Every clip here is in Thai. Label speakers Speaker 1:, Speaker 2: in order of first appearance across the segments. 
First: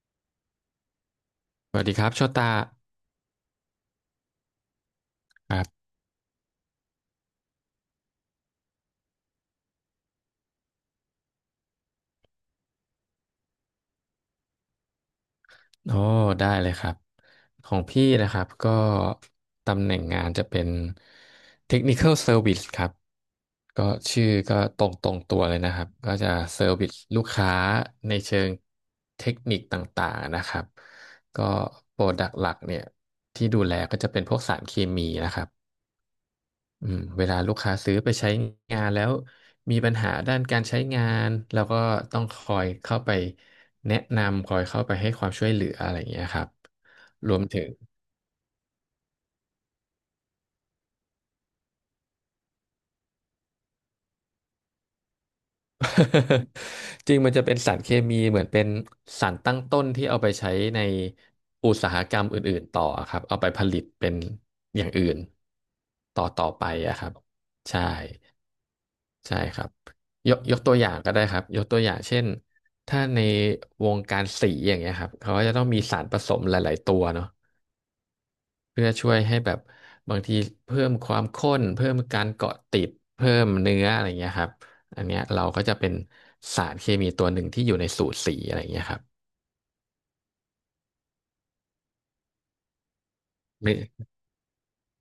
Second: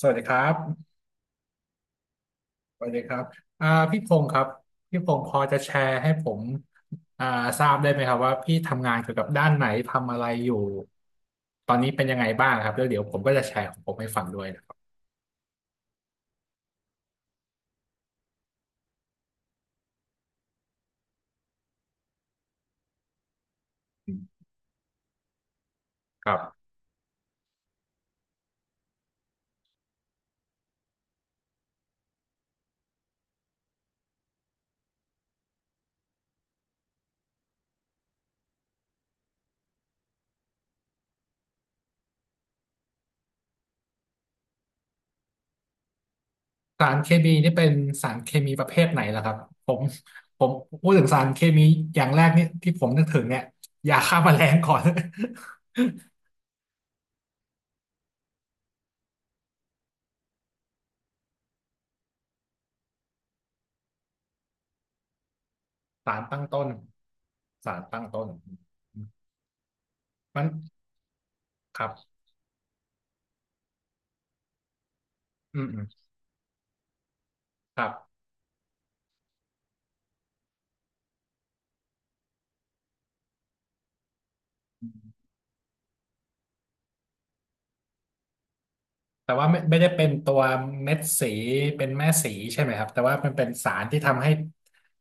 Speaker 1: สวัสดีครับ
Speaker 2: สวัสดีครับโชตา
Speaker 1: สวัสดีครับอ่าพี่พงศ์ครับพี่พงศ์พอ
Speaker 2: ค
Speaker 1: จะ
Speaker 2: รับ
Speaker 1: แชร์ให้ผมอ่าทราบได้ไหมครับว่าพี่ทำงานเกี่ยวกับด้านไหนทำอะไรอยู่ตอนนี้เป็นยังไงบ้างครับแล้วเดี๋ยวผมก็จะแชร์ของผมให้ฟังด้วยนะครับ
Speaker 2: โอ้ได้เลยครับของพี่นะครับก็ตำแหน่งงานจะเป็น Technical Service ครับก็
Speaker 1: อื
Speaker 2: ชื่อ
Speaker 1: ม
Speaker 2: ก็ตรงตัวเลยนะครับก็
Speaker 1: ค
Speaker 2: จะ
Speaker 1: รับ
Speaker 2: Service ลูกค้าในเชิงเทคนิคต่างๆนะครับก็โปรดักต์หลักเนี่ยที่ดูแลก็จะเป็นพวกสารเคมีนะครับ เวลาลูกค้าซื้อไปใช้งานแล้วมีปัญหาด้านการใช้งานเราก็ต้องคอยเข้าไปแนะนำคอยเข้าไปให้ความช่วยเหลืออะไรอย่างเงี้ยครับ
Speaker 1: สารเคมี
Speaker 2: รวม
Speaker 1: นี่
Speaker 2: ถึ
Speaker 1: เป็
Speaker 2: ง
Speaker 1: นสารเคมีประเภทไหนล่ะครับผมผมพูดถึงสารเคมีอย่างแรกนี่ที่ผมนึกถึงเนี่ยยาฆ่าแมลงก่อน
Speaker 2: จริงมันจะเป็นสารเคมีเหมือนเป็นสารตั้งต้นที่เอาไปใช้ในอุตสาหกรรมอื่นๆต่อครับเอาไปผลิตเป็นอย่างอื่น
Speaker 1: สาร
Speaker 2: ต่อ
Speaker 1: ตั้
Speaker 2: ต่
Speaker 1: ง
Speaker 2: อ
Speaker 1: ต้
Speaker 2: ไป
Speaker 1: น
Speaker 2: อะครับ
Speaker 1: สาร
Speaker 2: ใช่
Speaker 1: ตั้งต้น
Speaker 2: ใช่ครับยก
Speaker 1: มัน
Speaker 2: ยกตัวอย่างก็ได้ครับยกตั
Speaker 1: ค
Speaker 2: ว
Speaker 1: รั
Speaker 2: อย่างเช่
Speaker 1: บ
Speaker 2: น ถ้าในวงการสีอย่างเงี้ยครับเขาก็จะ
Speaker 1: อื
Speaker 2: ต้อ
Speaker 1: ม
Speaker 2: ง
Speaker 1: อื
Speaker 2: มี
Speaker 1: ม
Speaker 2: สารผสมหลายๆตัวเนาะ
Speaker 1: ครับ
Speaker 2: เพื่อช่วยให้แบบบางทีเพิ่มความข้นเพิ่มการเกาะติดเพิ่มเนื้ออะไรเงี้ยครับอันเนี้ยเราก็จะเป็นสารเคมีตัวหนึ่งที่อยู่ในสูตรสีอะไรเงี้ยครับ
Speaker 1: แต่ว่าไม่ได้เป็นตัวเม็ดสีเป็นแม่สีใช่ไหมครับแต่ว่ามันเป็นสารที่
Speaker 2: นี่
Speaker 1: ทำให้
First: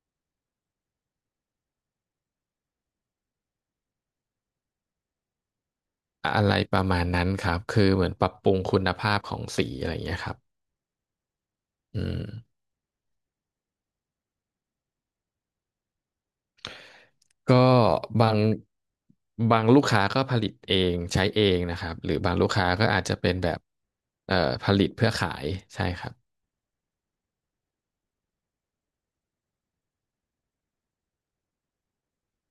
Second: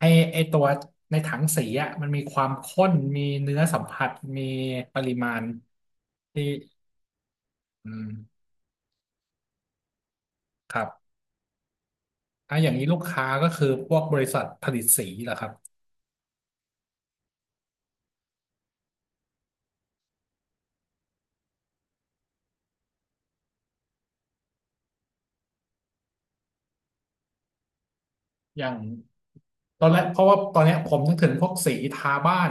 Speaker 1: ให้ไอตัวในถังสีอ่ะมันมีความข้นมีเนื้อสัมผัสมีปริมาณ
Speaker 2: อะ
Speaker 1: ที่
Speaker 2: ไรประมาณนั้นครับคื
Speaker 1: อื
Speaker 2: อเห
Speaker 1: ม
Speaker 2: มือนปรับปรุงคุณภาพของสีอะไรเงี้ยครับ
Speaker 1: ครับ
Speaker 2: อืม
Speaker 1: อ่ะอย่างนี้ลูกค้าก็คือพวกบริษัทผลิตสีเหรอครับ
Speaker 2: ก็บางบางลูกค้าก็ผลิตเองใช้เองนะครับหรือบางลูกค้าก็อาจจะเป็นแบบเอ่อผลิตเพื่อขายใช่ครับ
Speaker 1: อย่าง ตอนแรกเพราะว่าตอนเนี้ยผมนึกถึงพวกสีทาบ้าน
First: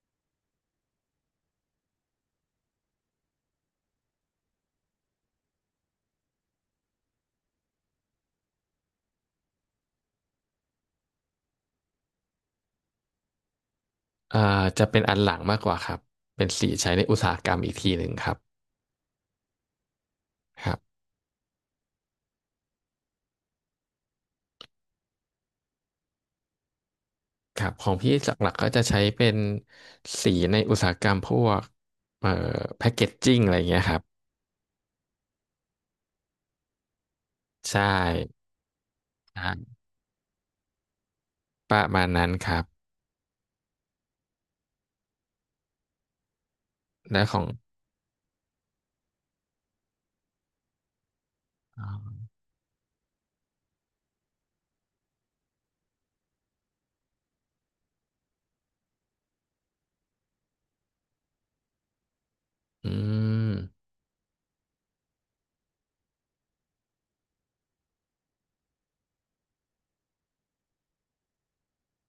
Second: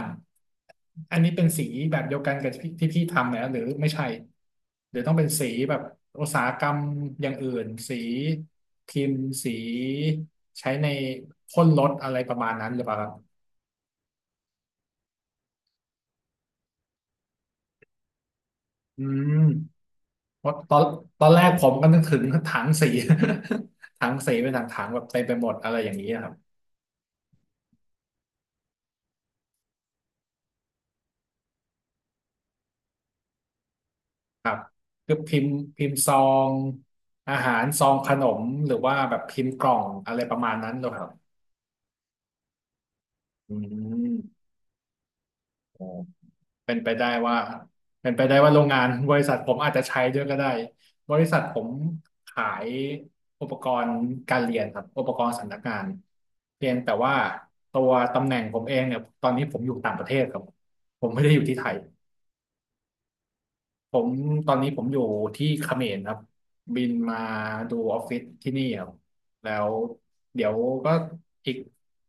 Speaker 1: อันนี้เป็นสีแบบเดียวกันกับที่พี่ทำเนี่ยหรือไม่ใช่หรือต้องเป็นสีแบบอุตสาหกรรมอย่างอื่นสีพิมพ์สีใช้ในพ่นรถอะไรประมาณนั้นหรือเปล่าครับ
Speaker 2: อ่าจะเป็นอันหลังมากกว่าครับเป็นสีใช้ในอุตสาหกรรมอีกทีหนึ่งครับ
Speaker 1: อืมเพราะ
Speaker 2: ค
Speaker 1: ต
Speaker 2: รั
Speaker 1: อน
Speaker 2: บ
Speaker 1: ตอนแรกผมก็นึกถึงถังสี ถังสีเป็นถังๆแบบเต็มไปหมดอะไรอย่างนี้ครับ
Speaker 2: ครับของพี่หลักๆก็จะใช้เป็นสีในอุตสาหกรรมพวกเอ่อแพคกเกจจิ้งอะไรอย่างเงี้ยครับ
Speaker 1: ครับคือพิมพ์ซองอาหารซ
Speaker 2: ใช่
Speaker 1: องขนมหรือว่าแบบพิมพ์กล่อ
Speaker 2: ใช่
Speaker 1: งอะไรประมาณนั้นเหรอครับ
Speaker 2: ประมาณนั้นครับ
Speaker 1: อืมโอ้เป็นไปได้
Speaker 2: และ
Speaker 1: ว่า
Speaker 2: ของ
Speaker 1: เป็นไปได้ว่าโรงงานบริษัทผมอาจจะใช้ด้วยก็ได้บริษัทผม
Speaker 2: อ๋อ
Speaker 1: ขายอุปกรณ์การเรียนครับอุปกรณ์สำนักงานเพียงแต่ว่าตัวตำแหน่งผมเองเนี่ยตอนนี้ผมอยู่ต่างประเทศครับผมไม่ได้อยู่ที่ไทย
Speaker 2: อืม
Speaker 1: ผมตอนนี้ผมอยู่ที่เขมรครับบินมาดูออฟฟิศที่นี่ครับแล้วเดี๋ยวก็อีก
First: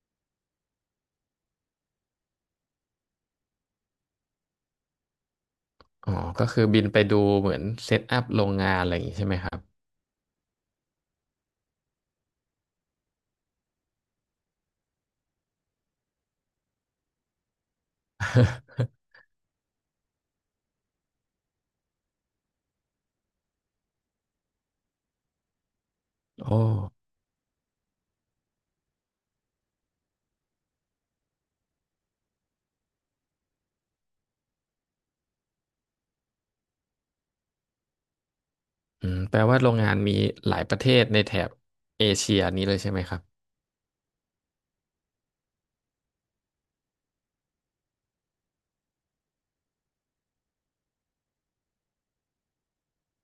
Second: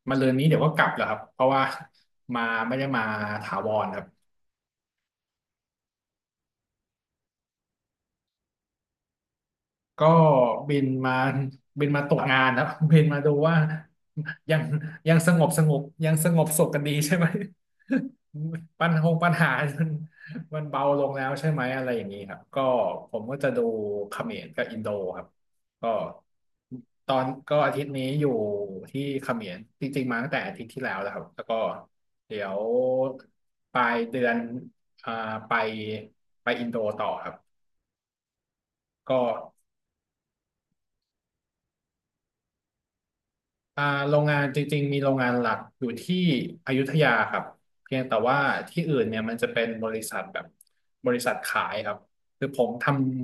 Speaker 1: มาเรือนนี้เดี๋ยวก็กลับแล้วครับเพราะว่ามาไม่ได้มาถาวรครับ
Speaker 2: อ๋อก็คือบินไปดูเหมือนเซตอัพโรงงานอะไรอย่างงี้ใช่ไหมครับ
Speaker 1: ก็บินมาบินมาตกงานแล้ว บินมาดูว่ายังยังสงบสงบยังสงบสุขกันดีใช่ไหม ปัญหาปัญหามันมันเบาลงแล้วใช่ไหมอะไรอย่างนี้ครับก็ผมก็จะดูเขมรกับอินโดครับก็
Speaker 2: โอ้
Speaker 1: ตอนก็อาทิตย์นี้อยู่ที่เขมรจริงๆมาตั้งแต่อาทิตย์ที่แล้วแล้วครับแล้วก็เดี๋ยวปลายเดือนอ่าไปไปอินโดต่อครับ
Speaker 2: อืม
Speaker 1: ก็
Speaker 2: แปลว่าโรงงานมีหลายประเทศในแถบเอเชียนี้เลยใช่ไหมครับ
Speaker 1: อ่าโรงงานจริงๆมีโรงงานหลักอยู่ที่อยุธยาครับเพียงแต่ว่าที่อื่นเนี่ยมันจะเป็นบริษัทแบบบริษัทขายครับคือผมท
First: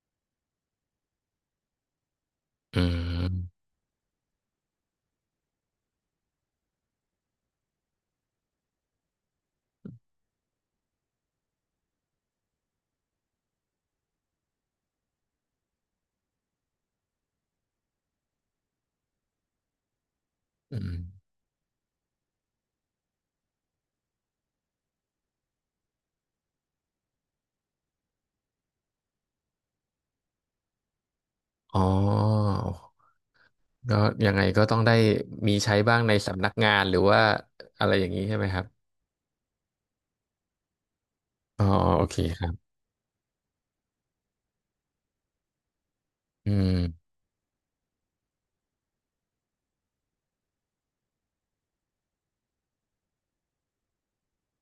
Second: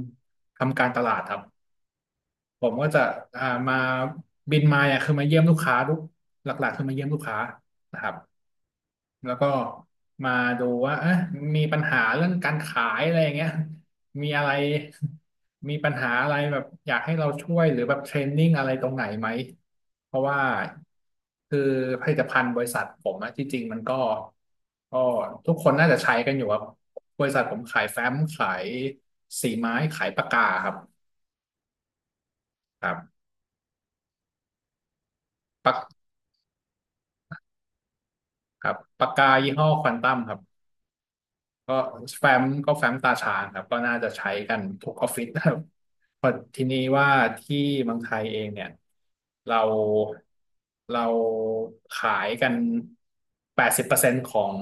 Speaker 1: ำทำการตลาดครับผม
Speaker 2: อื
Speaker 1: ก็จะ
Speaker 2: ม
Speaker 1: มาบินมาอ่ะคือมาเยี่ยมลูกค้าลูกหลักๆคือมาเยี่ยมลูกค้านะครับ แล้วก็มาดูว่าเอ๊ะมีปัญหาเรื่องการขายอะไรอย่างเงี้ยมีอะไรมีปัญหาอะไรแบบอยากให้เราช่วยหรือแบบเทรนนิ่งอะไรตรงไหนไหมเพราะว่า
Speaker 2: อืม
Speaker 1: คือผลิตภัณฑ์บริษัทผมอะที่จริงมันก็ก็ทุกคนน่าจะใช้กันอยู่ครับบริษัทผมขายแฟ้มขายสีไม้ขายปากกาครับ
Speaker 2: อ๋อ
Speaker 1: ครับ
Speaker 2: ก็ยังไงก็ต้องได้มี
Speaker 1: ปา
Speaker 2: ใช้
Speaker 1: ก
Speaker 2: บ้างในสำนักงานหรือว่าอะไรอย่างนี้ใช่ไหมครับ
Speaker 1: ปากกายี่ห้อควอนตัมครับ
Speaker 2: อ๋อ
Speaker 1: ก็
Speaker 2: โอเค
Speaker 1: แฟ้
Speaker 2: ค
Speaker 1: ม
Speaker 2: รั
Speaker 1: ก็
Speaker 2: บ
Speaker 1: แฟ้มตาชาญครับก็น่าจะใช้กันทุกออฟฟิศนะครับเพราะ
Speaker 2: อื
Speaker 1: ทีนี้
Speaker 2: ม
Speaker 1: ว่าที่เมืองไทยเองเนี่ยเราเราขายกันแปดสิบเปอร์เซ็นต์ของ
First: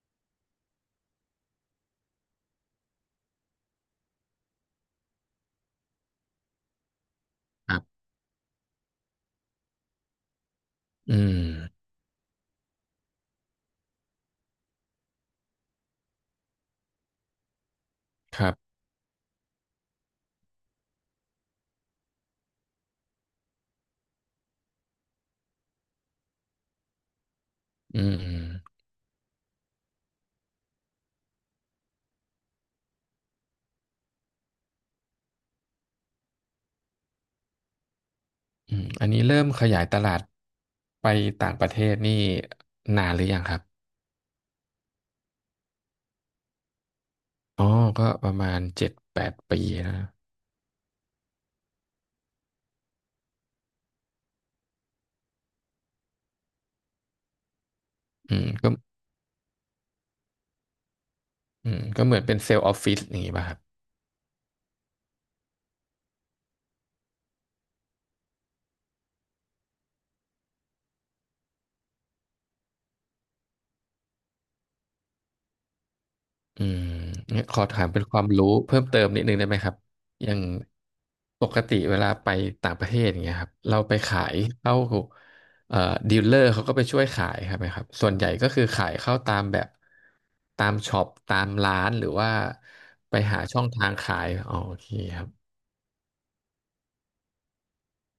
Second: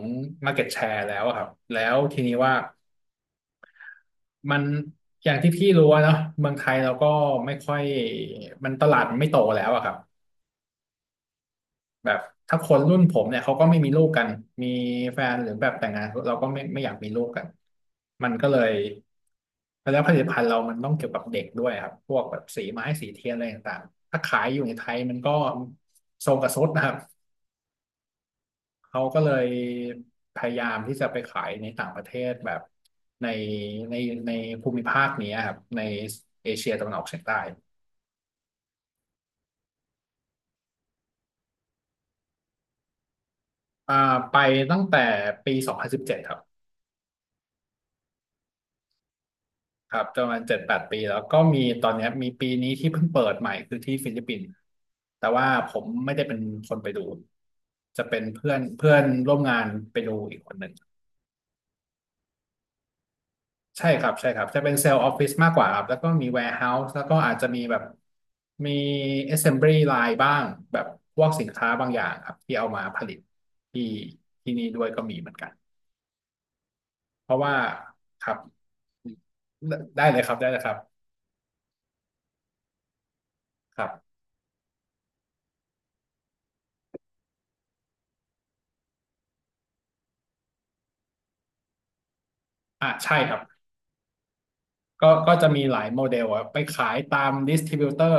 Speaker 1: Market Share แล้วอะครับแล้วทีนี้ว่ามันอย่างที่พี่รู้อะเนาะเมืองไทยเราก็ไม่
Speaker 2: ค
Speaker 1: ค่อ
Speaker 2: รั
Speaker 1: ย
Speaker 2: บ
Speaker 1: มันตลาดมันไม่โตแล้วอะครับ
Speaker 2: อืม
Speaker 1: แบบถ้าคนรุ่นผมเนี่ยเขาก็ไม่มีลูกกันมีแฟนหรือแบบแต่งงานเราก็ไม่อยากมีลูกกันมัน
Speaker 2: ค
Speaker 1: ก็
Speaker 2: รั
Speaker 1: เลย
Speaker 2: บ
Speaker 1: แล้วผลิตภัณฑ์เรามันต้องเกี่ยวกับเด็กด้วยครับพวกแบบสีไม้สีเทียนอะไรต่างๆถ้าขายอยู่ในไทยมันก็โซกระซดนะครับ
Speaker 2: อืมอืม
Speaker 1: เขาก็เลยพยายามที่จะไปขายในต่างประเทศแบบในในในภูมิภาคนี้ครับในเอเชียตะวันออกเฉียงใต้
Speaker 2: อมอันนี้เริ่มขยายตลาดไปต่างประเทศนี่นานหรือยังครับ
Speaker 1: อ่าไปตั้งแต่ปี2017ครับ
Speaker 2: อ๋อ ก็ประมาณ7-8 ปีแล้
Speaker 1: ค
Speaker 2: ว
Speaker 1: รับ
Speaker 2: นะ
Speaker 1: ประมาณเจ็ดแปดปีแล้วก็มีตอนเนี้ยมีปีนี้ที่เพิ่งเปิดใหม่คือที่ฟิลิปปินส์แต่ว่าผมไม่ได้เป็นคนไปดูจะเป็น
Speaker 2: อืม
Speaker 1: เพื่อน
Speaker 2: ก็
Speaker 1: เพื่อนร่วมงานไปดูอีกคนหนึ่ง
Speaker 2: อืมก็เหมือนเป็นเซลล์ออฟฟิศอย่างงี้ป่ะครับ
Speaker 1: ใช่ครับใช่ครับจะเป็นเซลล์ออฟฟิศมากกว่าครับแล้วก็มี w ว r e h o าส e แล้วก็อาจจะมีแบบมี assembly line บ้างแบบพวกสินค้าบางอย่างครับที่เอามาผลิตที่ที่นี่ด้วยก็มีเหมือนกัน
Speaker 2: อืม
Speaker 1: เพราะ
Speaker 2: งั้น
Speaker 1: ว่า
Speaker 2: ขอถามเป็นควา
Speaker 1: ค
Speaker 2: ม
Speaker 1: รับ
Speaker 2: รู้เพิ่มเติมนิดนึงได้ไหมครับ
Speaker 1: ได้เลย
Speaker 2: อ
Speaker 1: ครั
Speaker 2: ย่า
Speaker 1: บ
Speaker 2: ง
Speaker 1: ได้เลยครับ
Speaker 2: ปกติเวลาไปต่างประเทศอย่างเงี้ยครับเรา
Speaker 1: ครั
Speaker 2: ไป
Speaker 1: บ
Speaker 2: ขายเข้าเอ่อดีลเลอร์เขาก็ไปช่วยขายครับไหมครับส่วนใหญ่ก็คือขายเข้าตามแบบตามช็อปตามร้านหรือว่า
Speaker 1: อ่ะ
Speaker 2: ไป
Speaker 1: ใช่ครับ
Speaker 2: หาช่องทางขายอ๋อโอเค
Speaker 1: ก็
Speaker 2: ครับ
Speaker 1: ก็จะมีหลายโมเดลอะไปขายตามดิสทริบิวเตอร์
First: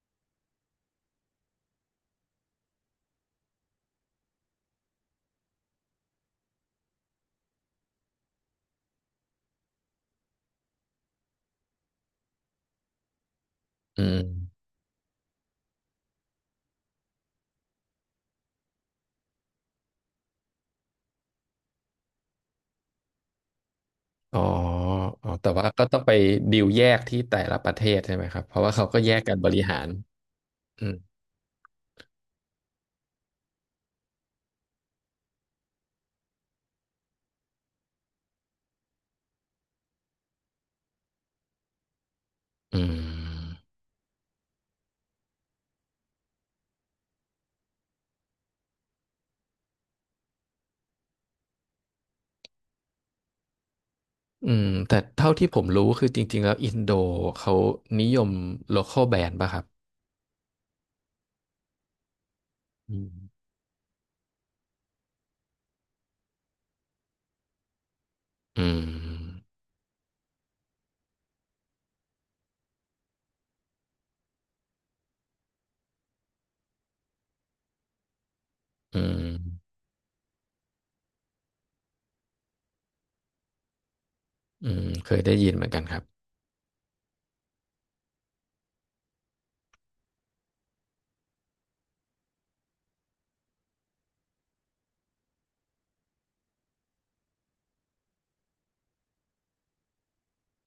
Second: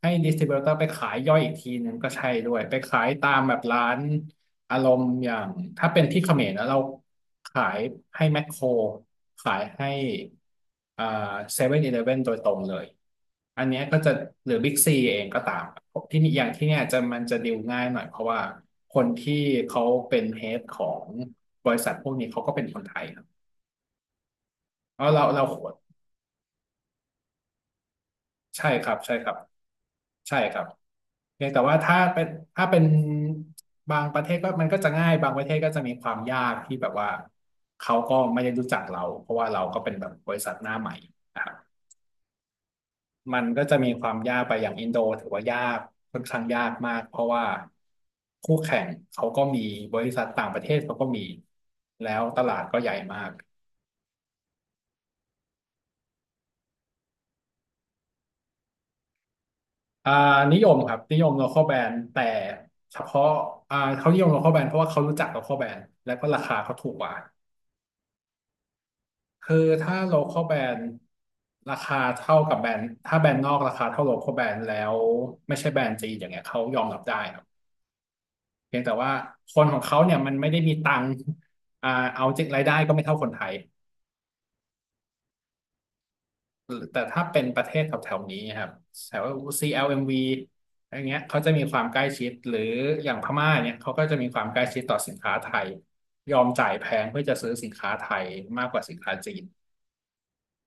Speaker 1: ให้ดิสทริบิวเตอร์ไปขายย่อยอีกทีนึงก็ใช่ด้วยไปขายตามแบบร้านอารมณ์อย่างถ้าเป็นที่เขมรนะเราขายให้แมคโครขายให้อ่าเซเว่นอีเลฟเว่นโดยตรงเลยอันเนี้ยก็
Speaker 2: อื
Speaker 1: จะ
Speaker 2: ม
Speaker 1: หรือบิ๊กซีเองก็ตามที่นี่อย่างที่เนี่ยจะมันจะดีลง่ายหน่อยเพราะว่าคนที่เขาเป็นเฮดของบริษัทพวกนี้เขาก็เป็นคนไทยครับ
Speaker 2: อ๋อ
Speaker 1: เอาเรา
Speaker 2: อ๋อ
Speaker 1: เรา
Speaker 2: แต่ว่าก็ต้องไปดีลแยกที่แต่ละประเทศใช่ไหมครับเพราะ
Speaker 1: ใช่
Speaker 2: ว่า
Speaker 1: ค
Speaker 2: เขา
Speaker 1: รับ
Speaker 2: ก็แย
Speaker 1: ใช่
Speaker 2: ก
Speaker 1: ครั
Speaker 2: กั
Speaker 1: บ
Speaker 2: นบริหาร
Speaker 1: ใช่ครับ
Speaker 2: อืม
Speaker 1: เพียงแต่ว่าถ้าเป็นบางประเทศก็มันก็จะง่ายบางประเทศก็จะมีความยากที่แบบว่าเขาก็ไม่ได้รู้จักเราเพราะว่าเราก็เป็นแบบบริษัทหน้าใหม่นะครับ
Speaker 2: อื
Speaker 1: มัน
Speaker 2: ม
Speaker 1: ก็จะมีความยากไปอย่างอินโดถือว่ายากค่อนข้างยากมากเพราะว่าคู่แข่งเขาก็มีบริษัทต่างประเทศเขาก็มีแล้วตลาดก็ใหญ่มาก
Speaker 2: อืมแต่เท่าที่ผมรู้คือจริงๆแล้วอินโดเขานิยม local brand ป่ะครับ
Speaker 1: อ่านิยมครับนิยม local brand แต่เฉ
Speaker 2: อืม
Speaker 1: พาะเขานิยม local brand เพราะว่าเขารู้จัก local brand แล้วก็ราคาเขาถูกกว่า
Speaker 2: อืม
Speaker 1: คือถ้า local brand ราคาเท่ากับแบรนด์ถ้าแบรนด์นอกราคาเท่า local brand แล้วไม่ใช่แบรนด์จีนอย่างเงี้ยเขายอมรับได้ครับเพียงแต่
Speaker 2: อื
Speaker 1: ว่า
Speaker 2: ม
Speaker 1: คนของเขาเนี่ยมันไม่ได้มีตังค์เอาจริงรายได้ก็ไม่เท่าคนไทย
Speaker 2: อืมเคยได้ยินเหมือนกันครับ
Speaker 1: แต่ถ้าเป็นประเทศแถวๆนี้ครับแถว CLMV อลเอ็มวีอะไรเงี้ยเขาจะมีความใกล้ชิดหรืออย่างพม่าเนี่ยเขาก็จะมีความใกล้ชิดต่อสินค้าไทยยอมจ่ายแพงเพื่อจะซื้อสินค้าไทยมากกว่าสินค้าจีน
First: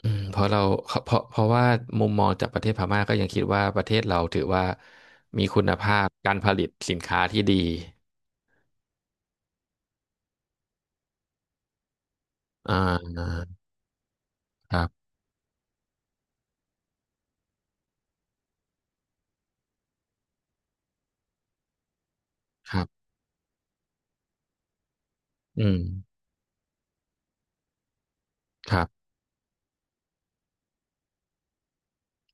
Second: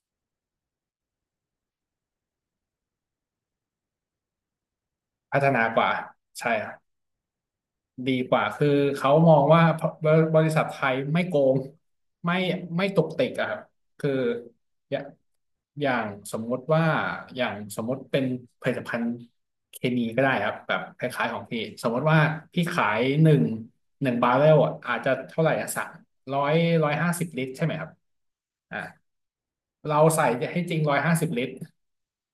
Speaker 2: อืมเพราะเราเพราะเพราะว่ามุมมองจากประเทศพม่าก็ยังคิดว่าประเทศเราถือว่า
Speaker 1: พั
Speaker 2: มี
Speaker 1: ฒนา
Speaker 2: คุณ
Speaker 1: กว่า
Speaker 2: ภาพการผ
Speaker 1: ใช่
Speaker 2: ลิ
Speaker 1: ค
Speaker 2: ต
Speaker 1: รับ
Speaker 2: สินค้าที่ดี
Speaker 1: ดีกว่าคือเขามองว่าบบริษัทไทยไม่โกงไม่
Speaker 2: อ่
Speaker 1: ไม่ตุกติก
Speaker 2: า
Speaker 1: อะครับคือ
Speaker 2: ครั
Speaker 1: อย่า
Speaker 2: บ
Speaker 1: อย่างสมมติว่าอย่างสมมติเป็นผลิตภัณฑ์เคมีก็ได้ครับแบบคล้ายๆของพี่สมมติว่าพี่
Speaker 2: ครั
Speaker 1: ขาย
Speaker 2: บ
Speaker 1: หนึ่งบาร์เรลอะอาจจะเท่าไหร่อะ
Speaker 2: อืม
Speaker 1: สักร้อยร้อยห้าสิบลิตรใช่ไหมครับ
Speaker 2: ค
Speaker 1: อ่า
Speaker 2: รับ
Speaker 1: เราใส่ให้จริงร้อยห้าสิบลิตร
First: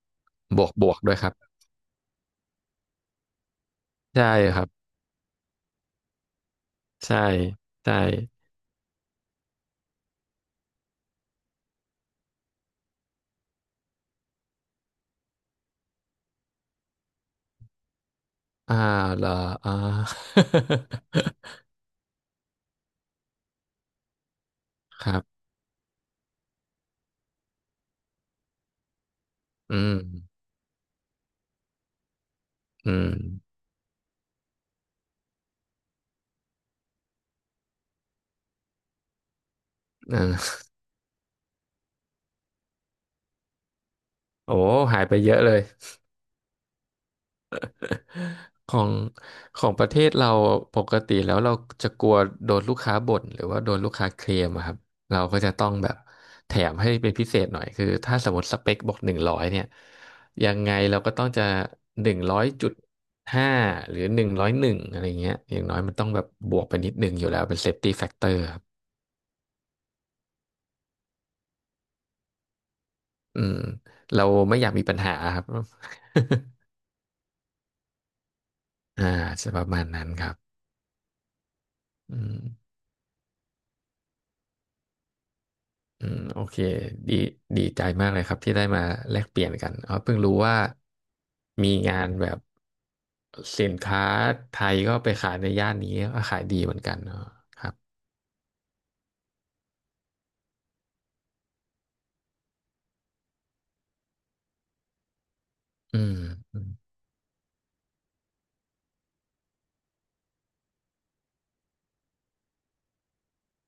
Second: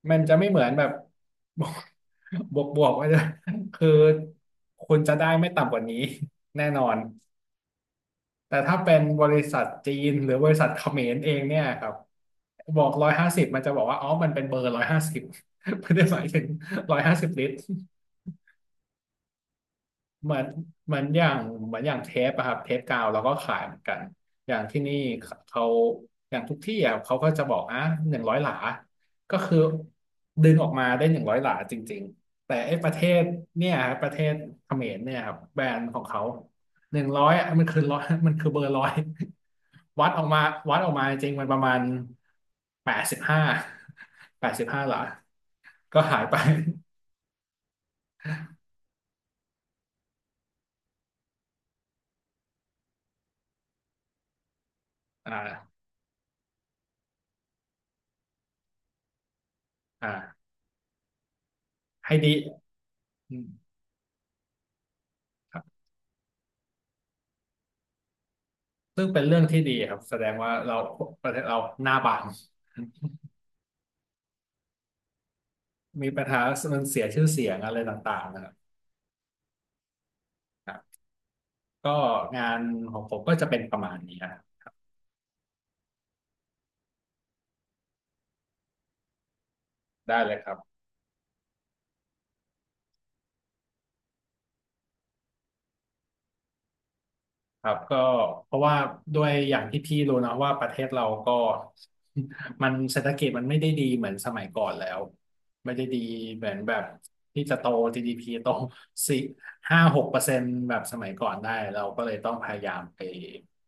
Speaker 1: มันจะไม่เห
Speaker 2: บ
Speaker 1: มือ
Speaker 2: ว
Speaker 1: น
Speaker 2: ก
Speaker 1: แบ
Speaker 2: บ
Speaker 1: บ
Speaker 2: วกด้วยครับ
Speaker 1: บวกไว้เลย คือ
Speaker 2: ใช่ครับ
Speaker 1: คุณจะได้ไม่ต่ำกว่านี้ แน่นอน
Speaker 2: ใช่ใช่
Speaker 1: แต่ถ้าเป็นบริษัทจีนหรือบริษัทเขมรเองเนี่ยครับบอกร้อยห้าสิบมันจะบอกว่าอ๋อมันเป็นเบอร์ร้อยห้าสิบ ไม่ได้หมายถึง150 ลิตร
Speaker 2: อ่าละอ่า
Speaker 1: เหมือนเหมือนอย่าง เหมือนอย่างเทปอะครับเทปกาวเราก็ขายเหมือนกันอย่างที่นี่
Speaker 2: ครับ
Speaker 1: เขาอย่างทุกที่อะเขาก็จะบอกอ่ะหนึ่งร้อยหลาก็คือ
Speaker 2: อืม
Speaker 1: ดึงออกมาได้หนึ่งร้อยหลาจริงๆแต่ไอ้ประ
Speaker 2: อื
Speaker 1: เท
Speaker 2: ม
Speaker 1: ศเนี่ยครับประเทศเขมรเนี่ยครับแบรนด์ของเขาหนึ่งร้อยมันคือร้อย มันคือเบอร์ร้อยวัดอ
Speaker 2: อ่า
Speaker 1: อกมาวัดออกมาจริงมันประมาณแปดสิบห้าแปด
Speaker 2: โอ้
Speaker 1: สิบห้าหลา
Speaker 2: หายไปเยอะเลย
Speaker 1: ก็หายไป
Speaker 2: ของของประเทศเราปกติแล้วเราจะกลัวโดนลูกค้าบ่นหรือว่าโดนลูกค้าเคลมอะครับเรา
Speaker 1: อ
Speaker 2: ก็จะต้อง
Speaker 1: ่า
Speaker 2: แบบแถมให้เป็นพิเศษหน่อยคือถ้าสมมติสเปคบอกหนึ่งร้อยเนี่ย
Speaker 1: อ่า
Speaker 2: ยังไงเราก็ต้องจะห
Speaker 1: ให้
Speaker 2: นึ่ง
Speaker 1: ดี
Speaker 2: ร้อยจุด
Speaker 1: อืม
Speaker 2: ห้าหรือ101อะไรเงี้ยอย่างน้อยมันต้องแบบบวกไปนิดนึงอยู่แล้วเป็นเซฟตี้แฟกเตอร์ครับ
Speaker 1: ซึ่งเป็นเรื่องที่ดีครับแสดงว่าเราประเทศเราหน้าบาน
Speaker 2: อืมเราไม่อยากมีปัญหาครับ
Speaker 1: มีปัญหามันเสียชื่อเสียงอะไรต่างๆนะครับ
Speaker 2: อ่าจะประมาณนั้นครับ
Speaker 1: ครับก็
Speaker 2: อืม
Speaker 1: งานของผมก็จะเป็นประมาณนี้ครับ
Speaker 2: อืมโอเคดีดีใจมากเลยครับที่ได้มาแลกเปลี่ยนกันเอาเพิ่
Speaker 1: ได้
Speaker 2: ง
Speaker 1: เล
Speaker 2: รู้
Speaker 1: ยครั
Speaker 2: ว่า
Speaker 1: บ
Speaker 2: มีงานแบบสินค้าไทยก็ไปขายในย่านนี้ก็ขายดีเหมือนกันเนาะค
Speaker 1: ค
Speaker 2: รั
Speaker 1: รั
Speaker 2: บ
Speaker 1: บก็เพราะว่าด้วยอย่างที่พี่รู้นะว่าประเทศเราก็ มันเศรษฐกิจมันไม่ได้ดีเหมือนสมัยก่อนแล้วไม่ได้
Speaker 2: อื
Speaker 1: ดี
Speaker 2: ม
Speaker 1: เหมือน
Speaker 2: อืม
Speaker 1: แบบที่จะโต GDP โต4 5 6%แบบสมัยก่อนได้เราก็เลยต้องพยายามไป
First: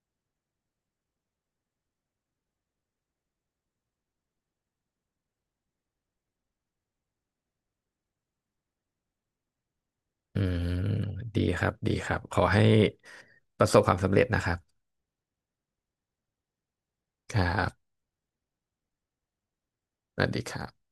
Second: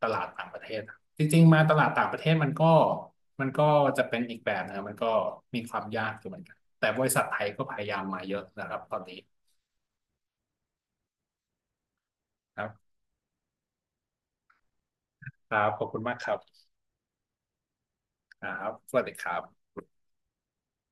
Speaker 1: ตลาดต่างประเทศจริงๆมาตลาดต่างประเทศมันก็จะเป็นอีกแบบนะมันก็มีความยากอยู่เหมือนกันแต่บริษัทไทยก็พยายามมาเยอะนะครับตอนนี้
Speaker 2: อืมดีครับดีครับขอ
Speaker 1: ค
Speaker 2: ให้
Speaker 1: รับ
Speaker 2: ประสบความสำเร็จนะครับ
Speaker 1: ครับขอบคุณมากครับ
Speaker 2: ครับ
Speaker 1: ครับสวัสดีครับ
Speaker 2: สวัสดีครับ